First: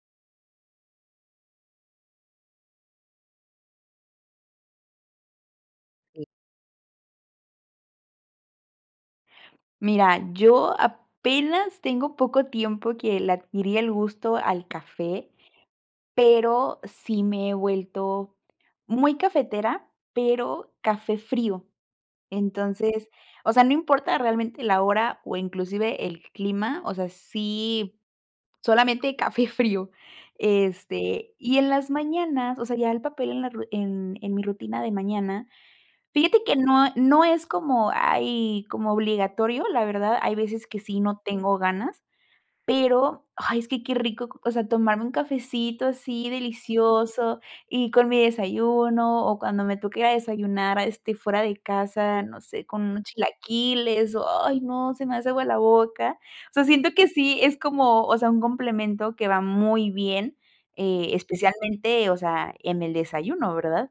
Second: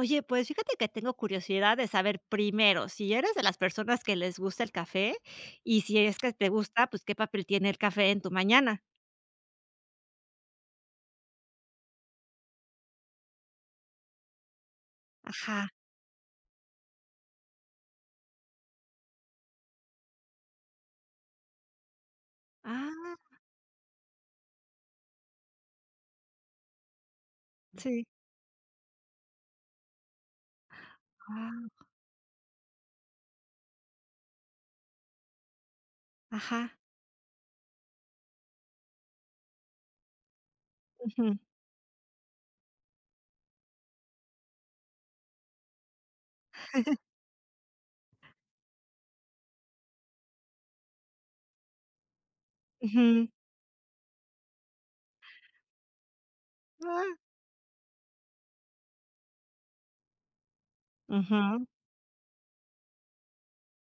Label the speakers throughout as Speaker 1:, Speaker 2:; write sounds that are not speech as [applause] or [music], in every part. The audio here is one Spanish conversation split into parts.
Speaker 1: Oye, pues, fíjate que tengo curiosidad de saber primero si eres de las personas que les gusta el café, y si es
Speaker 2: Eh.
Speaker 1: que te gusta, pues, ¿qué papel tiene el café en tu mañana?
Speaker 2: Mira, yo apenas tengo poco tiempo que le adquirí el gusto al café,
Speaker 1: Ajá.
Speaker 2: pero sí me he vuelto muy cafetera, pero café frío. Entonces,
Speaker 1: ¡Ah!
Speaker 2: o sea, no importa realmente la hora, o inclusive el clima. O sea, sí,
Speaker 1: Sí.
Speaker 2: solamente café frío,
Speaker 1: [gasps]
Speaker 2: este, y en
Speaker 1: Guau.
Speaker 2: las mañanas, o sea, ya el papel en la ru en en mi rutina de mañana fíjate que
Speaker 1: Ajá.
Speaker 2: no, ah, no es como ay, como obligatorio, la verdad. Hay veces que sí no
Speaker 1: Ujú.
Speaker 2: tengo ganas, pero ¡ay!, es que qué rico. O sea, tomarme un cafecito así
Speaker 1: [chuckles]
Speaker 2: delicioso, y con mi desayuno, o cuando me toque ir a desayunar a este fuera de casa. No sé con unos
Speaker 1: Ujú.
Speaker 2: chilaquiles. ¡Ay, no!, se me hace agua la boca. O sea, siento que
Speaker 1: ¡Ah!
Speaker 2: sí es como o sea, un complemento que va muy bien, eh,
Speaker 1: Ujú.
Speaker 2: especialmente, o sea, en el desayuno, ¿verdad?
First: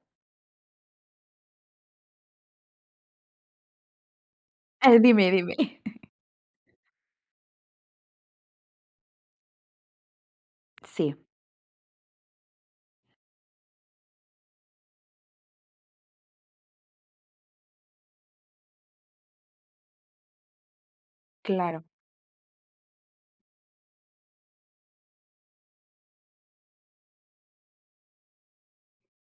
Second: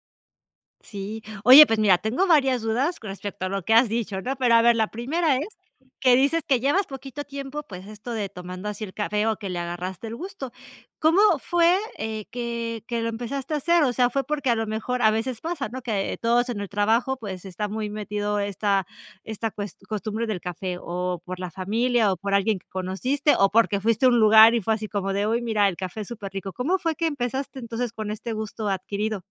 Speaker 1: Sí, oye, pues, mira, tengo varias dudas con respecto a lo que has dicho, ¿no?, pero a ver, la
Speaker 2: A ver, dime,
Speaker 1: primera es,
Speaker 2: dime. [chuckles]
Speaker 1: que dices que llevas poquito tiempo, pues, esto de tomando así el café o que le agarraste el gusto,
Speaker 2: Sí.
Speaker 1: ¿cómo fue, eh, que que lo empezaste a hacer?, o sea, fue porque a lo mejor a veces pasa, ¿no?, que todos en el trabajo, pues, está muy metido esta esta cues costumbre del café o por la
Speaker 2: Claro.
Speaker 1: familia o por alguien que conociste o porque fuiste a un lugar y fue así como de, uy, mira, el café es superrico, ¿cómo fue que empezaste, entonces, con este gusto adquirido?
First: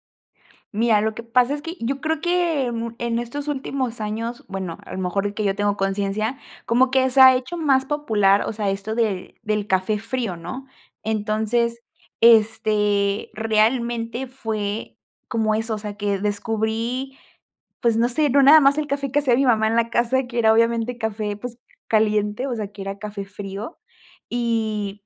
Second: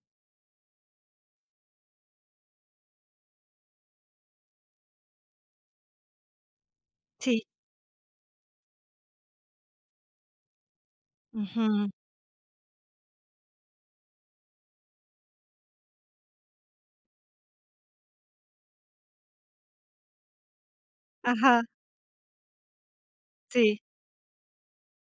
Speaker 2: Mira, lo que pasa es que yo creo que mu en estos últimos años, bueno, a lo mejor que yo tengo conciencia, como que se ha
Speaker 1: Sí.
Speaker 2: hecho más popular, o sea, esto de del café frío, ¿no?, entonces,
Speaker 1: Ujú.
Speaker 2: este, realmente fue como eso, o sea, que descubrí, pues, no sé, no nada más el café que hacía mi mamá en la casa, que era obviamente café, pues,
Speaker 1: Ajá.
Speaker 2: caliente, o sea, que era café frío
Speaker 1: Sí.
Speaker 2: y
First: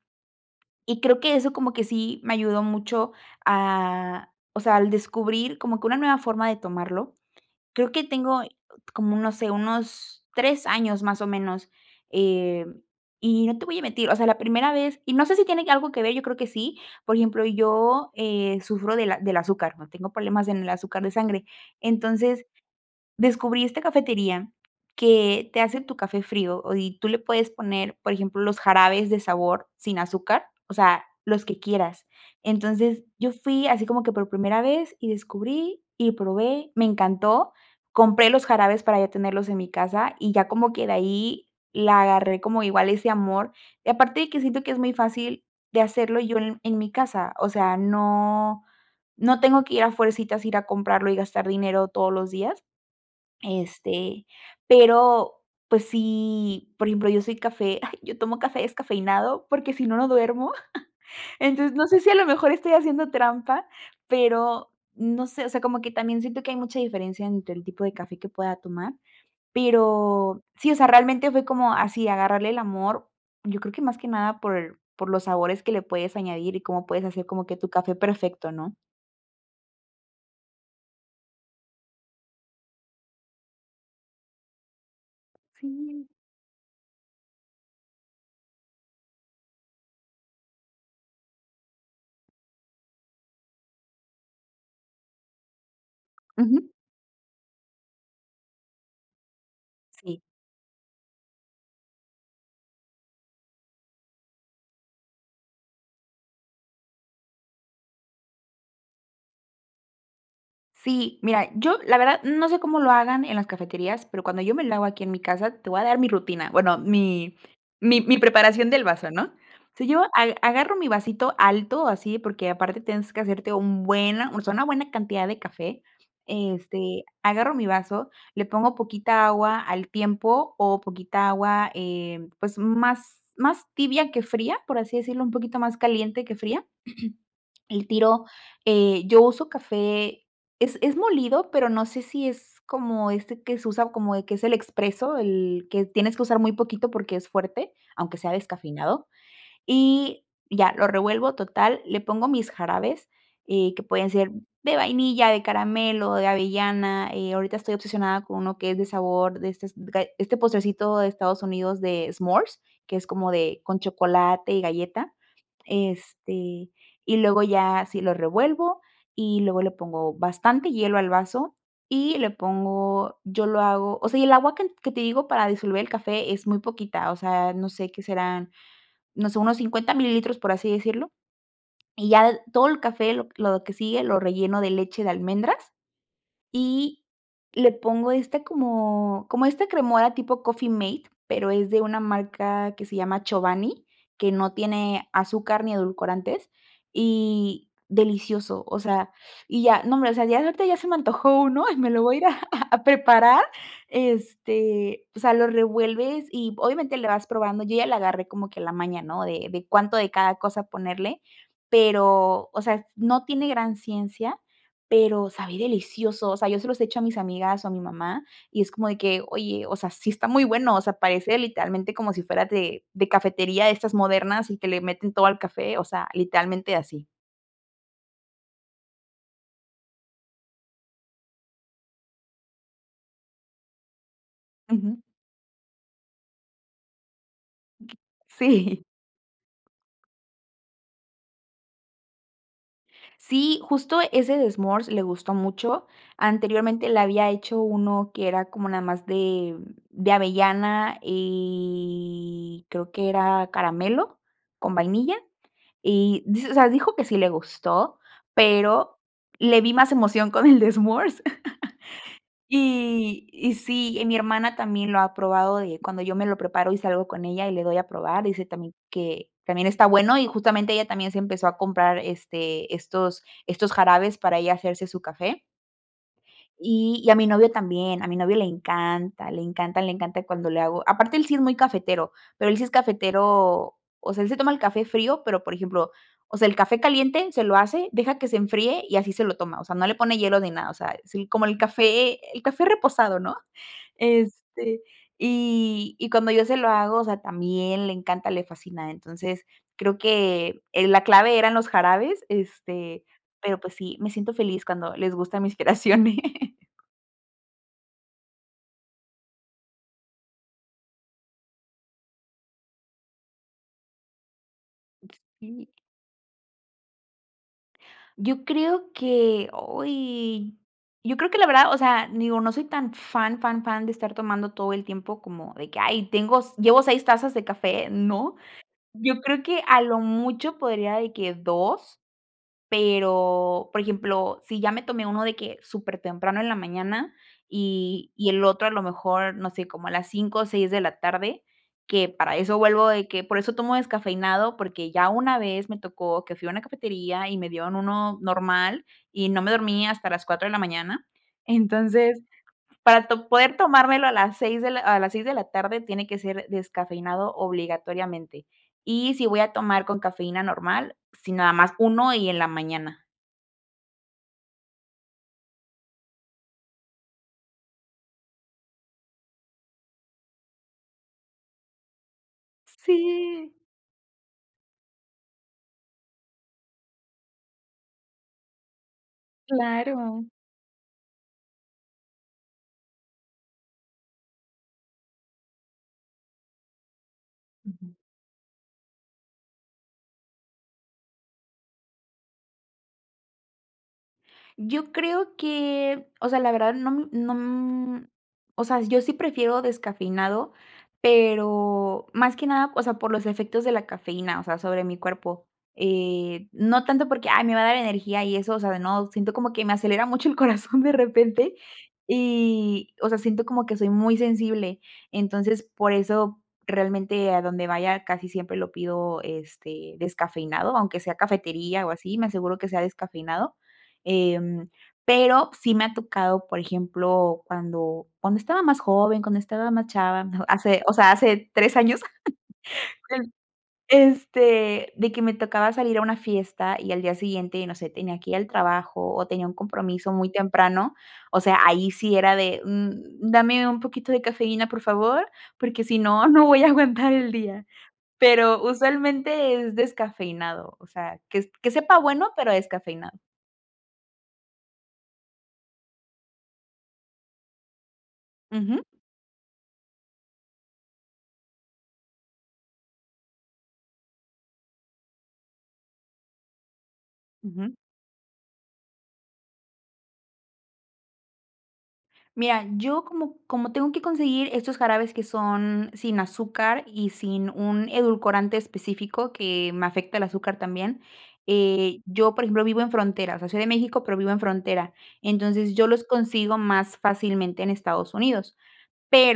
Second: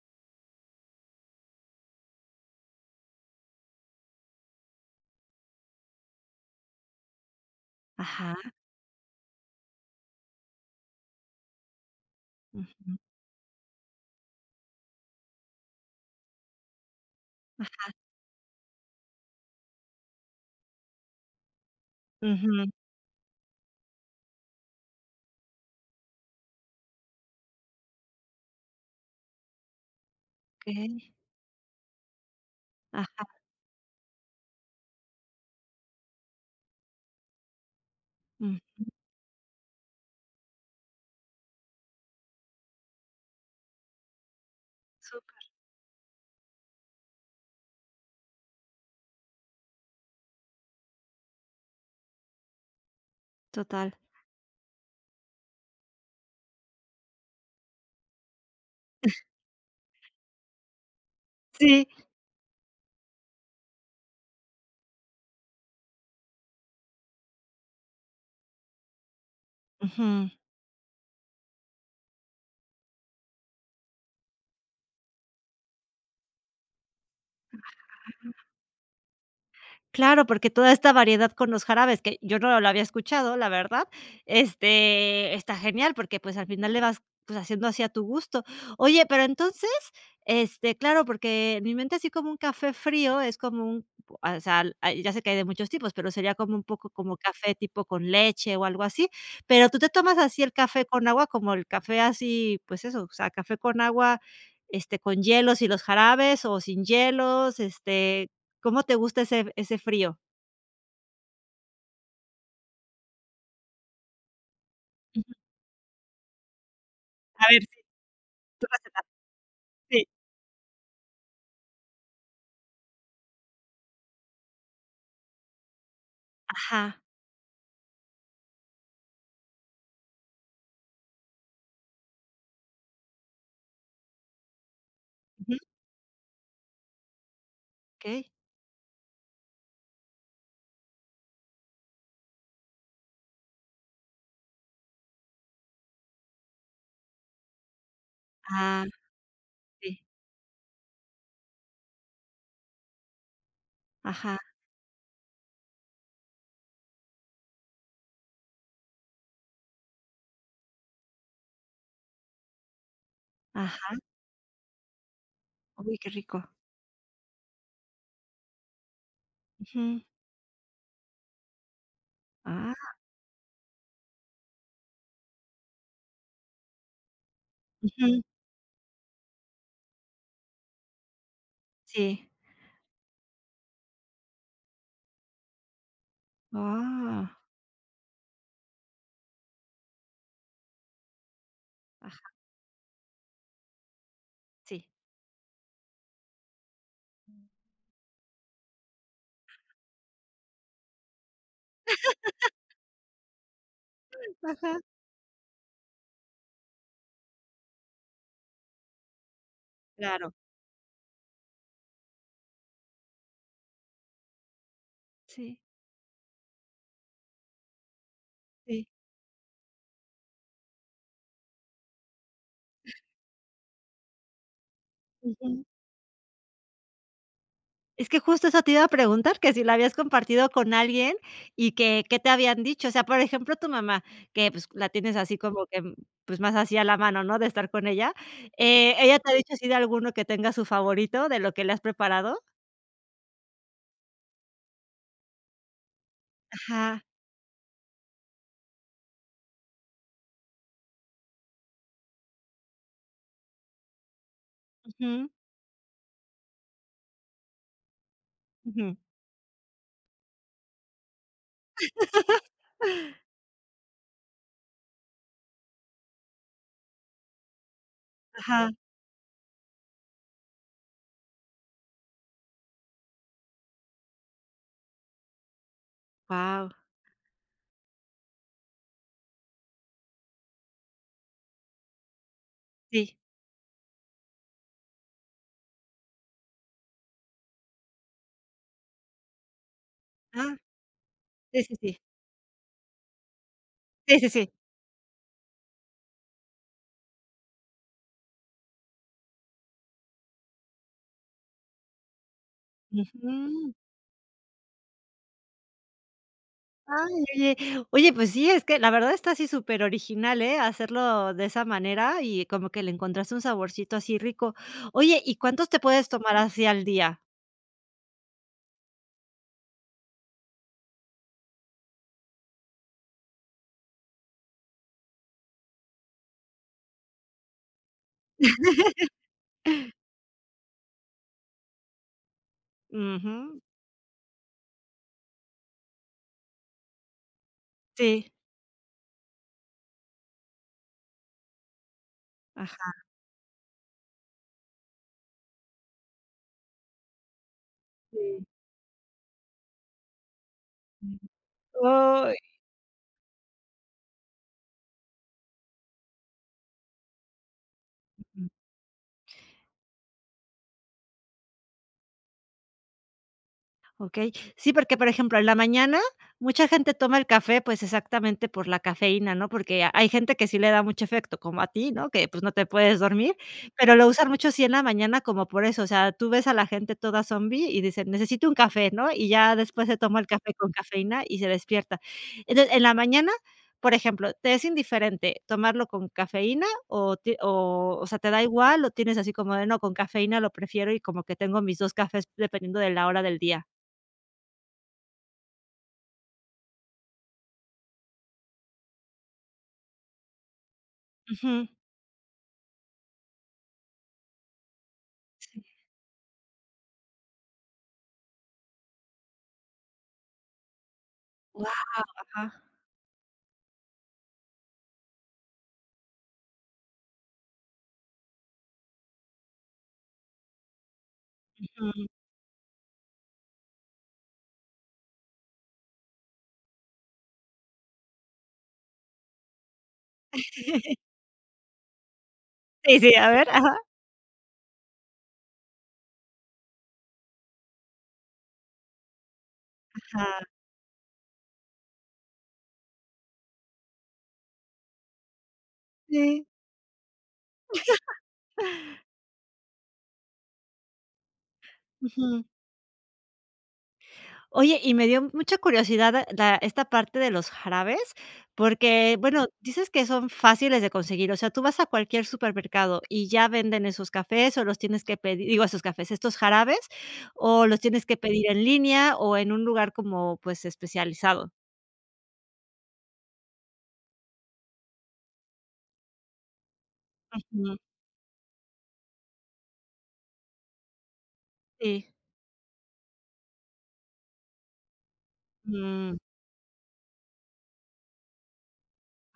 Speaker 2: y creo que eso como que sí me ayudó mucho a, o sea, al descubrir como que una nueva forma de tomarlo, creo que tengo
Speaker 1: Ajá.
Speaker 2: como un, no sé, unos 3 años más o menos, eh,
Speaker 1: Ujú.
Speaker 2: y no te voy a mentir, o sea, la primera vez, y no sé si tiene algo que ver, yo creo que sí, por ejemplo,
Speaker 1: Ajá.
Speaker 2: yo, eh, sufro de del azúcar, ¿no?, tengo problemas en el azúcar de sangre, entonces,
Speaker 1: Ujú.
Speaker 2: descubrí esta cafetería que te hace tu café frío y tú le puedes poner, por ejemplo, los jarabes de sabor sin azúcar, o sea,
Speaker 1: Okey.
Speaker 2: los que quieras, entonces,
Speaker 1: Ajá.
Speaker 2: yo fui así como que por primera vez y descubrí y probé, me encantó, compré los jarabes
Speaker 1: Ujú.
Speaker 2: para ya tenerlos en mi casa y ya como que de ahí la agarré como igual ese amor y aparte de que siento que es muy
Speaker 1: Súper.
Speaker 2: fácil de hacerlo yo en mi casa, o sea, no no tengo que ir a fuercitas, ir a comprarlo y gastar dinero todos los días,
Speaker 1: Total.
Speaker 2: este, pero, pues, sí, por ejemplo, yo soy café, ay, yo tomo café
Speaker 1: [chuckles]
Speaker 2: descafeinado porque si no, no duermo, [chuckles] entonces no
Speaker 1: Sí.
Speaker 2: sé si a lo mejor estoy haciendo trampa, pero no sé, o sea, como que también siento que hay mucha diferencia entre el tipo de café que pueda tomar,
Speaker 1: Ujú.
Speaker 2: pero sí, o sea, realmente fue como así agarrarle el amor, yo creo que más que nada por por los sabores que le puedes añadir y cómo puedes hacer como que tu café perfecto, ¿no?
Speaker 1: Claro, porque toda esta variedad con los jarabes, que yo no lo había escuchado, la verdad, este, está genial
Speaker 2: Sí.
Speaker 1: porque pues al final le vas, pues, haciendo así a tu gusto. Oye, pero entonces, este claro porque mi mente, así como un café frío, es como un al sal ah, y ya sé que hay de muchos tipos, pero sería como un
Speaker 2: Ujú.
Speaker 1: poco como café tipo con leche o algo así. ¿Pero tú te tomas
Speaker 2: Sí.
Speaker 1: así el café con agua, como el café así, pues eso, o sea, café con agua, este, con hielos y los jarabes o sin hielos, este, cómo te gusta ese f ese frío?
Speaker 2: Sí, mira, yo la verdad, no sé cómo lo hagan en las cafeterías, pero cuando yo me lo hago aquí en mi
Speaker 1: Ujú.
Speaker 2: casa te voy a dar mi rutina, bueno, mi
Speaker 1: A ver sí.
Speaker 2: mi mi
Speaker 1: Tú
Speaker 2: preparación
Speaker 1: lo
Speaker 2: del
Speaker 1: [unintelligible]
Speaker 2: vaso, ¿no? O sea, yo
Speaker 1: Sí.
Speaker 2: ag agarro mi vasito alto así, porque aparte tienes que hacerte un buena, o sea, una buena cantidad de café.
Speaker 1: Ajá.
Speaker 2: Este, agarro mi vaso, le pongo poquita agua al tiempo o poquita agua, eh, pues más más tibia que fría, por así decirlo, un poquito
Speaker 1: Ujú.
Speaker 2: más caliente que fría. [clears throat] El tiro,
Speaker 1: Okey.
Speaker 2: eh, yo uso café, es es molido, pero no sé si es como este que se usa como, eh, que es el expreso, el que tienes que usar muy poquito porque es fuerte, aunque sea
Speaker 1: Ah.
Speaker 2: descafeinado,
Speaker 1: Sí.
Speaker 2: y ya, lo revuelvo, total, le pongo mis jarabes, eh, que pueden ser
Speaker 1: Ajá.
Speaker 2: de vainilla, de caramelo, de avellana, eh, ahorita estoy obsesionada con uno que es de sabor de estes gae este postrecito de Estados Unidos de s'mores, que es como de con
Speaker 1: Ajá.
Speaker 2: chocolate y galleta,
Speaker 1: Uy, qué rico.
Speaker 2: este y luego ya así lo revuelvo, y luego le
Speaker 1: Ujú.
Speaker 2: pongo bastante hielo al vaso y le
Speaker 1: Ah.
Speaker 2: pongo yo lo hago, o sea, y el agua can que te digo para disolver el café es muy poquita, o sea, no sé, ¿qué
Speaker 1: Ujú.
Speaker 2: serán?, no sé, unos 50 mililitros, por así decirlo. Y
Speaker 1: Sí.
Speaker 2: ya l todo el café, lo lo que sigue, lo relleno de leche de almendras y
Speaker 1: Ah.
Speaker 2: le pongo este como como esta cremora tipo coffee mate, pero es de una
Speaker 1: Ajá.
Speaker 2: marca que se llama Chobani, que no
Speaker 1: Sí.
Speaker 2: tiene azúcar ni edulcorantes y delicioso, o sea, y ya, no hombre, ya ahorita ya se me antojó uno y me lo voy a ir a
Speaker 1: [laughs]
Speaker 2: a a preparar,
Speaker 1: Ajá.
Speaker 2: este, o sea, lo revuelves y obviamente le vas probando. Yo ya la agarré como que la maña, ¿no?, de de cuánto de
Speaker 1: Claro.
Speaker 2: cada cosa ponerle pero, o sea, no tiene gran ciencia, pero sabe
Speaker 1: Sí.
Speaker 2: delicioso, o sea, yo se los he hecho a mis amigas o a mi mamá y es
Speaker 1: Sí.
Speaker 2: como de que oye, o sea, sí, está muy bueno, o sea, parece literalmente como si fuera de de cafetería de estas modernas y que le meten todo al
Speaker 1: Ujú.
Speaker 2: café, o sea, literalmente así.
Speaker 1: Es que justo eso te iba a preguntar, ¿que si la habías compartido con alguien y que, qué te habían dicho?, o sea, por ejemplo, tu mamá que, pues, la
Speaker 2: Ujú.
Speaker 1: tienes así como que, pues, más así a la mano, ¿no?, de estar con ella,
Speaker 2: Sí.
Speaker 1: eh, ¿ella te ha dicho así de alguno que tenga su favorito de lo que le has preparado?
Speaker 2: Sí, justo ese de S'mores le gustó mucho, anteriormente le
Speaker 1: Ajá.
Speaker 2: había hecho uno que era como nada más de de avellana y creo que era caramelo con vainilla
Speaker 1: Ujú.
Speaker 2: y di o sea, dijo que sí le gustó,
Speaker 1: Ujú.
Speaker 2: pero le vi más emoción con el de S'mores, [chuckles]
Speaker 1: [laughs]
Speaker 2: y y sí, mi hermana también lo ha probado de cuando yo me lo preparo y salgo con ella y le doy a probar, dice
Speaker 1: Ajá.
Speaker 2: también, que también está bueno, y justamente ella también se empezó a comprar, este, estos estos jarabes para ella hacerse su café
Speaker 1: Guau.
Speaker 2: y y a mi novio también, a mi novio le encanta le encanta, le encanta cuando le hago, aparte, él sí es muy cafetero, pero él sí es
Speaker 1: Sí.
Speaker 2: cafetero, o sea, él se toma el café frío, pero por ejemplo, o sea, el café caliente se lo hace, deja que se enfríe y así se lo toma, o sea, no le pone hielo ni
Speaker 1: Ah,
Speaker 2: nada, o sea, es como el
Speaker 1: sí, sí, sí.
Speaker 2: café el café reposado, ¿no?,
Speaker 1: Sí, sí, sí.
Speaker 2: este, y y cuando yo se lo hago, o sea, también le encanta, le fascina, entonces creo que, eh, la clave eran los jarabes, este, pero
Speaker 1: Ujú.
Speaker 2: ,pues sí, me siento feliz cuando les gustan mis creaciones.
Speaker 1: Ay, oye oye, pues sí, es que la verdad está así superoriginal, eh, hacerlo de esa manera y como que le encontraste un saborcito así rico, oye, ¿y cuántos
Speaker 2: Sí.
Speaker 1: te puedes tomar así al día?
Speaker 2: Yo creo que, ay yo creo que la verdad, o sea, digo, no soy tan fan, fan, fan de estar tomando todo el tiempo, como de que: "Ay, tengo llevo seis tazas de café.", no.
Speaker 1: [laughs]
Speaker 2: Yo creo que a lo mucho, podría de que dos.
Speaker 1: Ujú.
Speaker 2: Pero por ejemplo, si ya me tomé uno, de que supertemprano en la mañana, y
Speaker 1: Sí.
Speaker 2: y el otro a lo mejor, no sé, como a las 17:00 o 18:00, que para eso, vuelvo
Speaker 1: Ajá.
Speaker 2: de que, por eso tomo descafeinado, porque ya una vez me tocó que fui a una cafetería, y me dieron uno
Speaker 1: Sí.
Speaker 2: normal, y no me dormí hasta las 4:00. Entonces,
Speaker 1: Ay.
Speaker 2: para to poder tomármelo a las seis de la a las 18:00, tiene que ser descafeinado obligatoriamente.
Speaker 1: Ujú.
Speaker 2: Y si voy a tomar con cafeína normal, sí, nada más uno y en la mañana.
Speaker 1: Okey. Sí, porque, por ejemplo, en la mañana mucha gente toma el café, pues exactamente por la cafeína, ¿no?, porque hay gente que sí le da mucho efecto, como a ti, ¿no?, que pues, no te puedes dormir.
Speaker 2: Sí.
Speaker 1: Pero lo usan mucho, sí en la mañana como por eso. O sea, tú ves a la gente toda zombi, y dicen: "Necesito un café.", ¿no? Y ya después, se toma el
Speaker 2: Claro.
Speaker 1: café con cafeína y se despierta. Entonces, en la mañana, por ejemplo, ¿te es indiferente tomarlo con cafeína o ti
Speaker 2: Ujú.
Speaker 1: o o sea, te da igual?, o tienes así como de, no con cafeína, lo prefiero, y como que tengo mis dos cafés dependiendo de la hora del día.
Speaker 2: Yo creo que o sea, la verdad no no. O sea, yo sí prefiero descafeinado,
Speaker 1: Ujú.
Speaker 2: pero más que nada, o sea, por los efectos de la cafeína, o sea, sobre mi cuerpo.
Speaker 1: Sí.
Speaker 2: Eh, no tanto, porque: "Ay, me va a dar energía y eso", o sea, no siento como que me acelera mucho el corazón de repente,
Speaker 1: Wao. Ajá.
Speaker 2: y o sea, siento como que soy muy sensible. Entonces por eso realmente a donde vaya casi siempre lo pido, este, descafeinado. Aunque sea cafetería, o
Speaker 1: Ujú.
Speaker 2: así, me aseguro que sea descafeinado. Em, pero sí me ha tocado, por ejemplo, cuando cuando estaba más joven, cuando estaba más chava hace, o
Speaker 1: [giggles]
Speaker 2: sea, hace 3 años. [giggles]
Speaker 1: Sí, sí, a
Speaker 2: Em,
Speaker 1: ver. Ajá.
Speaker 2: este de que me tocaba salir a una fiesta y al día siguiente, no sé, tenía que ir al trabajo, o tenía un compromiso muy
Speaker 1: Ajá.
Speaker 2: temprano, o sea, ahí sí era de, mm, dame un poquito de cafeína, por favor, porque si no,
Speaker 1: Sí.
Speaker 2: no voy a aguantar el día,
Speaker 1: [giggles]
Speaker 2: pero usualmente es descafeinado, o sea, que que sepa bueno,
Speaker 1: Ujú.
Speaker 2: pero descafeinado.
Speaker 1: Oye, y me dio mucha curiosidad da esta parte de los jarabes,
Speaker 2: Ujú.
Speaker 1: porque bueno, dices que son fáciles de conseguir. O sea, tú vas a cualquier supermercado, y ya venden esos cafés, ¿o los tienes que pedir? Digo, esos cafés, estos jarabes, ¿o
Speaker 2: Ujú.
Speaker 1: los tienes que pedir en línea, o en un lugar como, pues, especializado?
Speaker 2: Mira, yo como como tengo que conseguir estos jarabes que son sin azúcar y sin
Speaker 1: Ujú.
Speaker 2: un edulcorante específico que me afecta el azúcar también, eh,
Speaker 1: Sí.
Speaker 2: yo, por ejemplo, vivo en frontera, o sea, soy de México, pero vivo en frontera. Entonces yo los
Speaker 1: Mm.
Speaker 2: consigo más fácilmente en Estados Unidos.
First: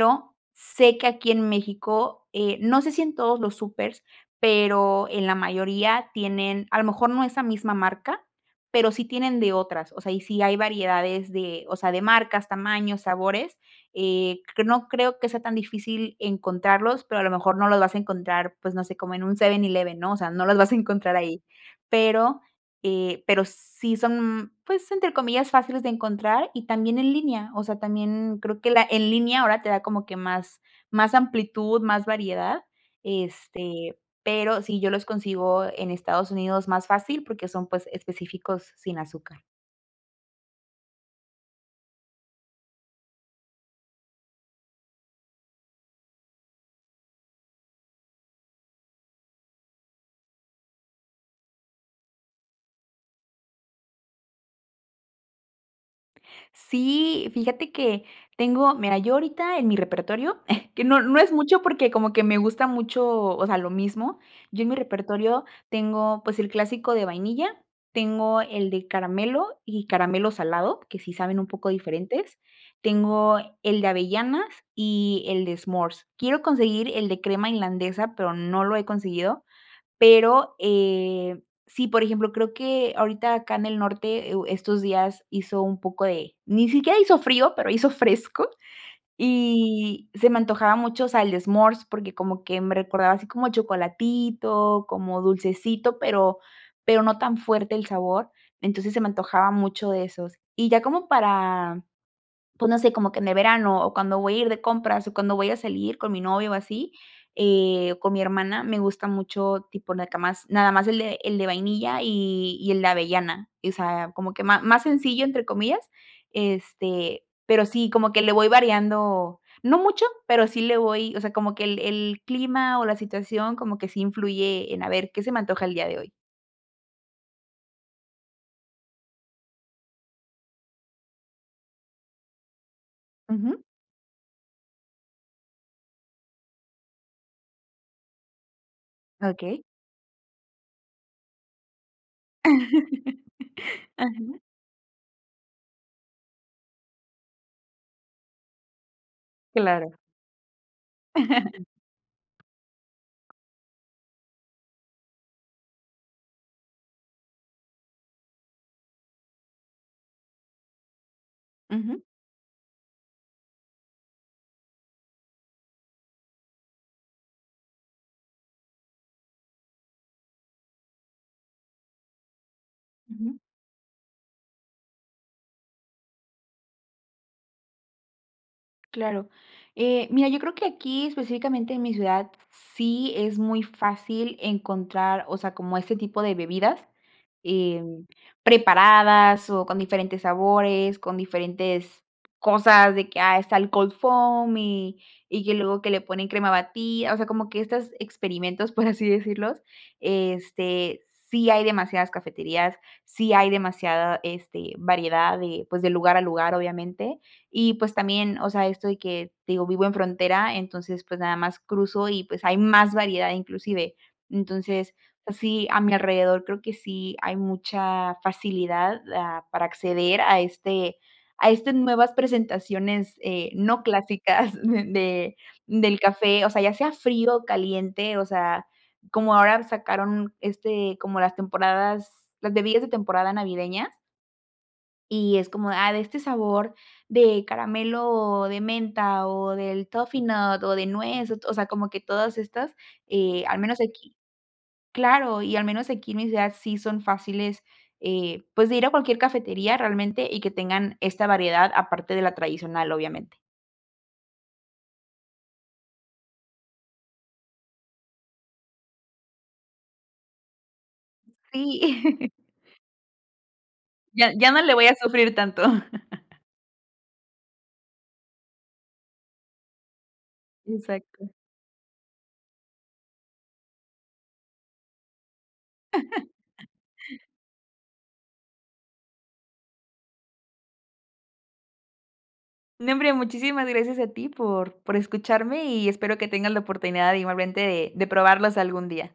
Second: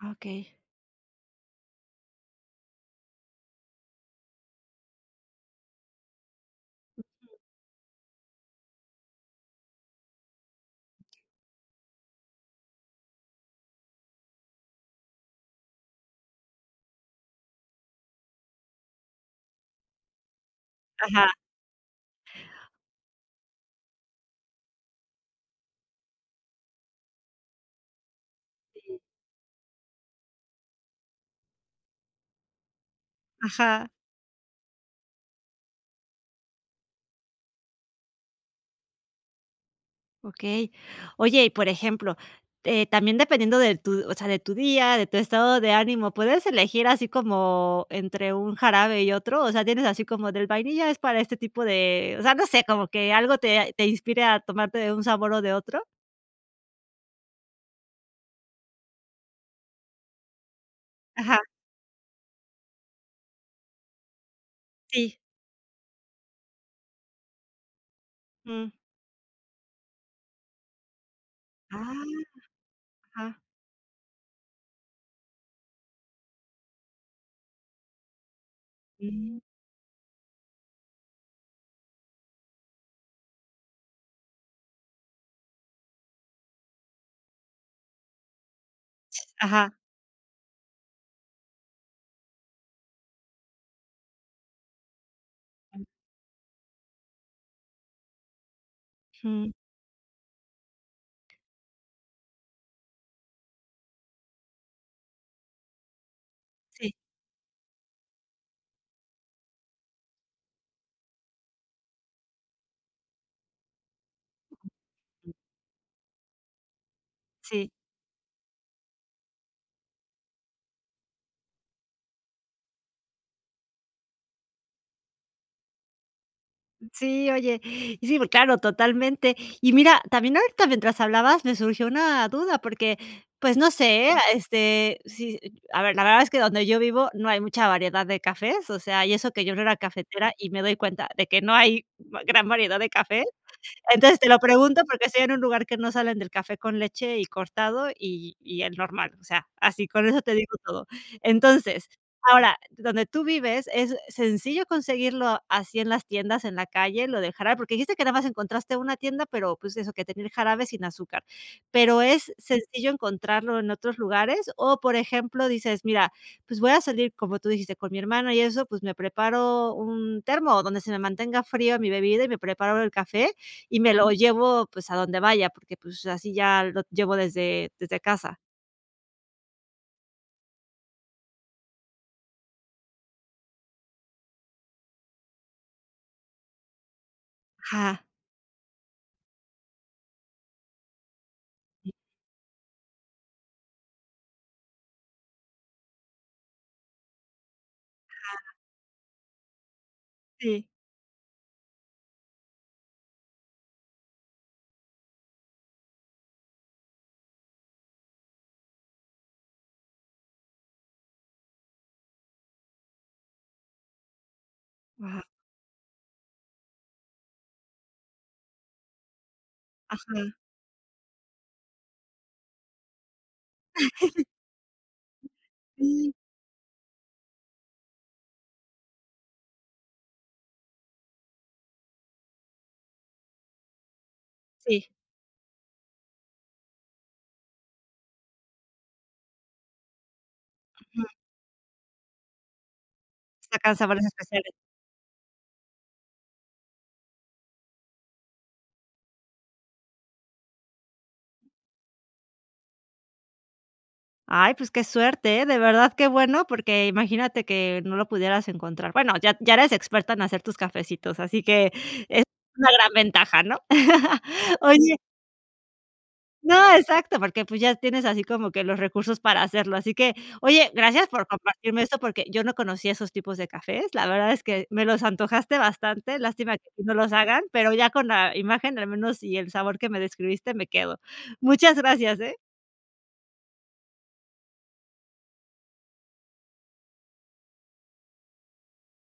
Speaker 1: Ah, okey.
Speaker 2: sé que aquí en México, eh, no sé si en todos los súpers, pero en la mayoría tienen, a lo mejor no
Speaker 1: Ujú.
Speaker 2: esa misma marca, pero sí tienen de otras, o sea, y sí hay variedades de, o sea de marcas, tamaños, sabores. Eh, q no creo que sea tan difícil encontrarlos, pero a lo mejor no los vas a encontrar, pues no sé como en un 7-Eleven, ¿no? O sea, no los vas a encontrar
Speaker 1: Ajá.
Speaker 2: ahí. Pero, eh, pero sí son, pues entre comillas, "fáciles de encontrar" y también en línea. O sea, también creo que la
Speaker 1: Sí.
Speaker 2: en línea ahora te da como que más más amplitud, más variedad.
Speaker 1: Ajá.
Speaker 2: Este, pero sí yo los consigo en Estados Unidos más fácil porque son pues específicos sin azúcar.
Speaker 1: Okey. Oye, y por ejemplo, eh, también dependiendo de tu, o sea, de tu día, de tu estado de ánimo, ¿puedes elegir así como entre un jarabe y otro?, o sea, tienes así como del vainilla es para este tipo de o sea, no sé como que algo te a te inspire a tomarte de un sabor o de otro.
Speaker 2: ¡Sí!, fíjate que tengo mira, yo ahorita en mi repertorio [chuckles] que no, no es
Speaker 1: Ajá.
Speaker 2: mucho porque como que me gusta mucho, o sea, lo mismo, yo en mi
Speaker 1: Sí.
Speaker 2: repertorio tengo, pues, el clásico de vainilla, tengo el
Speaker 1: Mm.
Speaker 2: de caramelo y caramelo salado que sí saben un poco
Speaker 1: ¡Ah!,
Speaker 2: diferentes, tengo
Speaker 1: ajá.
Speaker 2: el de avellanas, y el de smores. Quiero conseguir el de crema irlandesa, pero no lo he
Speaker 1: Sí.
Speaker 2: conseguido. Pero, eh, sí, por ejemplo, creo que ahorita acá en el norte e u estos días hizo un poco de ni siquiera hizo frío, pero hizo fresco
Speaker 1: Ajá.
Speaker 2: y se me antojaba mucho, o sea, el de smores, porque como que me recordaba así como chocolatito como dulcecito, pero pero no tan fuerte el sabor. Entonces, se me antojaba
Speaker 1: Jum.
Speaker 2: mucho de esos, y ya como para, pues, no sé como que en el verano, o cuando voy a ir de compras, o cuando voy a salir con mi novio o así,
Speaker 1: Sí.
Speaker 2: eh, o con mi hermana me gusta mucho tipo nacamás, nada más el de el de vainilla, y y el de avellana, y o sea, como que ma más sencillo, entre comillas. Este, pero
Speaker 1: Sí.
Speaker 2: sí como que le voy variando, no mucho, pero sí le voy o sea, como que el el clima o la situación como que sí influye en, a ver, ¿qué se me antoja el día de hoy?
Speaker 1: Sí, oye, y sí, pu claro, totalmente. Y mira también ahorita mientras hablabas, me surgió una duda, porque pues
Speaker 2: Ujú.
Speaker 1: no sé, ¿eh?, este, sí a ver, la verdad es que donde yo vivo no hay mucha variedad de cafés, o sea, y eso que yo no
Speaker 2: Okey.
Speaker 1: era cafetera y me doy cuenta de que no hay va gran variedad de café.
Speaker 2: [laughs]
Speaker 1: Entonces te lo
Speaker 2: Ajá.
Speaker 1: pregunto porque estoy en un lugar que no salen del café con leche y cortado y y el normal, o sea, así
Speaker 2: Claro.
Speaker 1: con eso te digo todo.
Speaker 2: [laughs]
Speaker 1: Entonces, ahora donde tú vives es sencillo conseguirlo así en las tiendas, en la calle, lo del jarabe porque dijiste que nada más encontraste una tienda, pero pues eso que tener jarabe sin azúcar. Pero,
Speaker 2: Ujú.
Speaker 1: ¿es sencillo encontrarlo en otros lugares?, o, por ejemplo, dices: "Mira, pues voy a salir", como tú dijiste: "Con mi hermana y eso, pues, me preparo un termo o donde se me mantenga fría mi bebida y me preparo el café
Speaker 2: Ujú.
Speaker 1: y me lo llevo, pues a donde vaya porque pues así ya lo llevo desde desde casa".
Speaker 2: Claro, eh, mira, yo creo que aquí específicamente en mi ciudad sí es muy fácil encontrar, o sea, como ese tipo de bebidas,
Speaker 1: Ajá.
Speaker 2: em, preparadas o con diferentes sabores, con diferentes cosas de que, ah, está el cold foam y y que luego que le ponen crema bati o sea, como que estas
Speaker 1: Ajá.
Speaker 2: experimentos, por así decirlos.
Speaker 1: Sí.
Speaker 2: Este, sí hay demasiadas cafeterías. Sí, hay demasiada, este, variedad de, pues, de lugar a lugar, obviamente. Y pues también, o sea, esto de que te digo, vivo en frontera, entonces pues nada más cruzo y pues hay más variedad, inclusive. Entonces
Speaker 1: Guau.
Speaker 2: sí, a mi alrededor, creo que sí hay mucha facilidad, ah, para acceder
Speaker 1: Ajá.
Speaker 2: a este a este nuevas presentaciones, eh, no clásicas de
Speaker 1: [laughs]
Speaker 2: del
Speaker 1: Sí.
Speaker 2: café, o sea, ya sea frío o caliente. O sea, como ahora sacaron, este, como las temporadas las bebidas de temporada navideñas
Speaker 1: Sí.
Speaker 2: y es como, ah, de este sabor de caramelo de menta o del toffee nut o de
Speaker 1: Ujú.
Speaker 2: nuez, o to o sea, como que todas estas, eh al
Speaker 1: Sacan
Speaker 2: menos
Speaker 1: sabores
Speaker 2: aquí
Speaker 1: especiales.
Speaker 2: claro. Y al menos aquí en mi ciudad sí son fáciles, eh pues, de ir a cualquier cafetería realmente y que tengan esta variedad aparte de la tradicional, obviamente.
Speaker 1: Ay, pues qué suerte, ¿eh?, de verdad, qué bueno, porque imagínate que no lo pudieras encontrar. Bueno, ya ya eres experta en hacer tus cafecitos, así que
Speaker 2: Sí.
Speaker 1: es
Speaker 2: [laughs]
Speaker 1: una gran ventaja, ¿no? [laughs]
Speaker 2: Ya, ya no le voy a
Speaker 1: Oye.
Speaker 2: sufrir tanto. [laughs]
Speaker 1: No, exacto, porque pues ya tienes así como que los recursos para hacerlo. Así que oye, gracias por
Speaker 2: Exacto.
Speaker 1: compartirme esto porque yo no conocía esos tipos de cafés, la verdad es que me los antojaste bastante. Lástima que
Speaker 2: [laughs]
Speaker 1: aquí no los hagan, pero ya con la imagen, al menos y el sabor que me describiste me quedo. Muchas gracias, ¿eh?
Speaker 2: Nombre, muchísimas gracias a ti por por escucharme y espero que tengas la oportunidad igualmente de de probarlas algún día.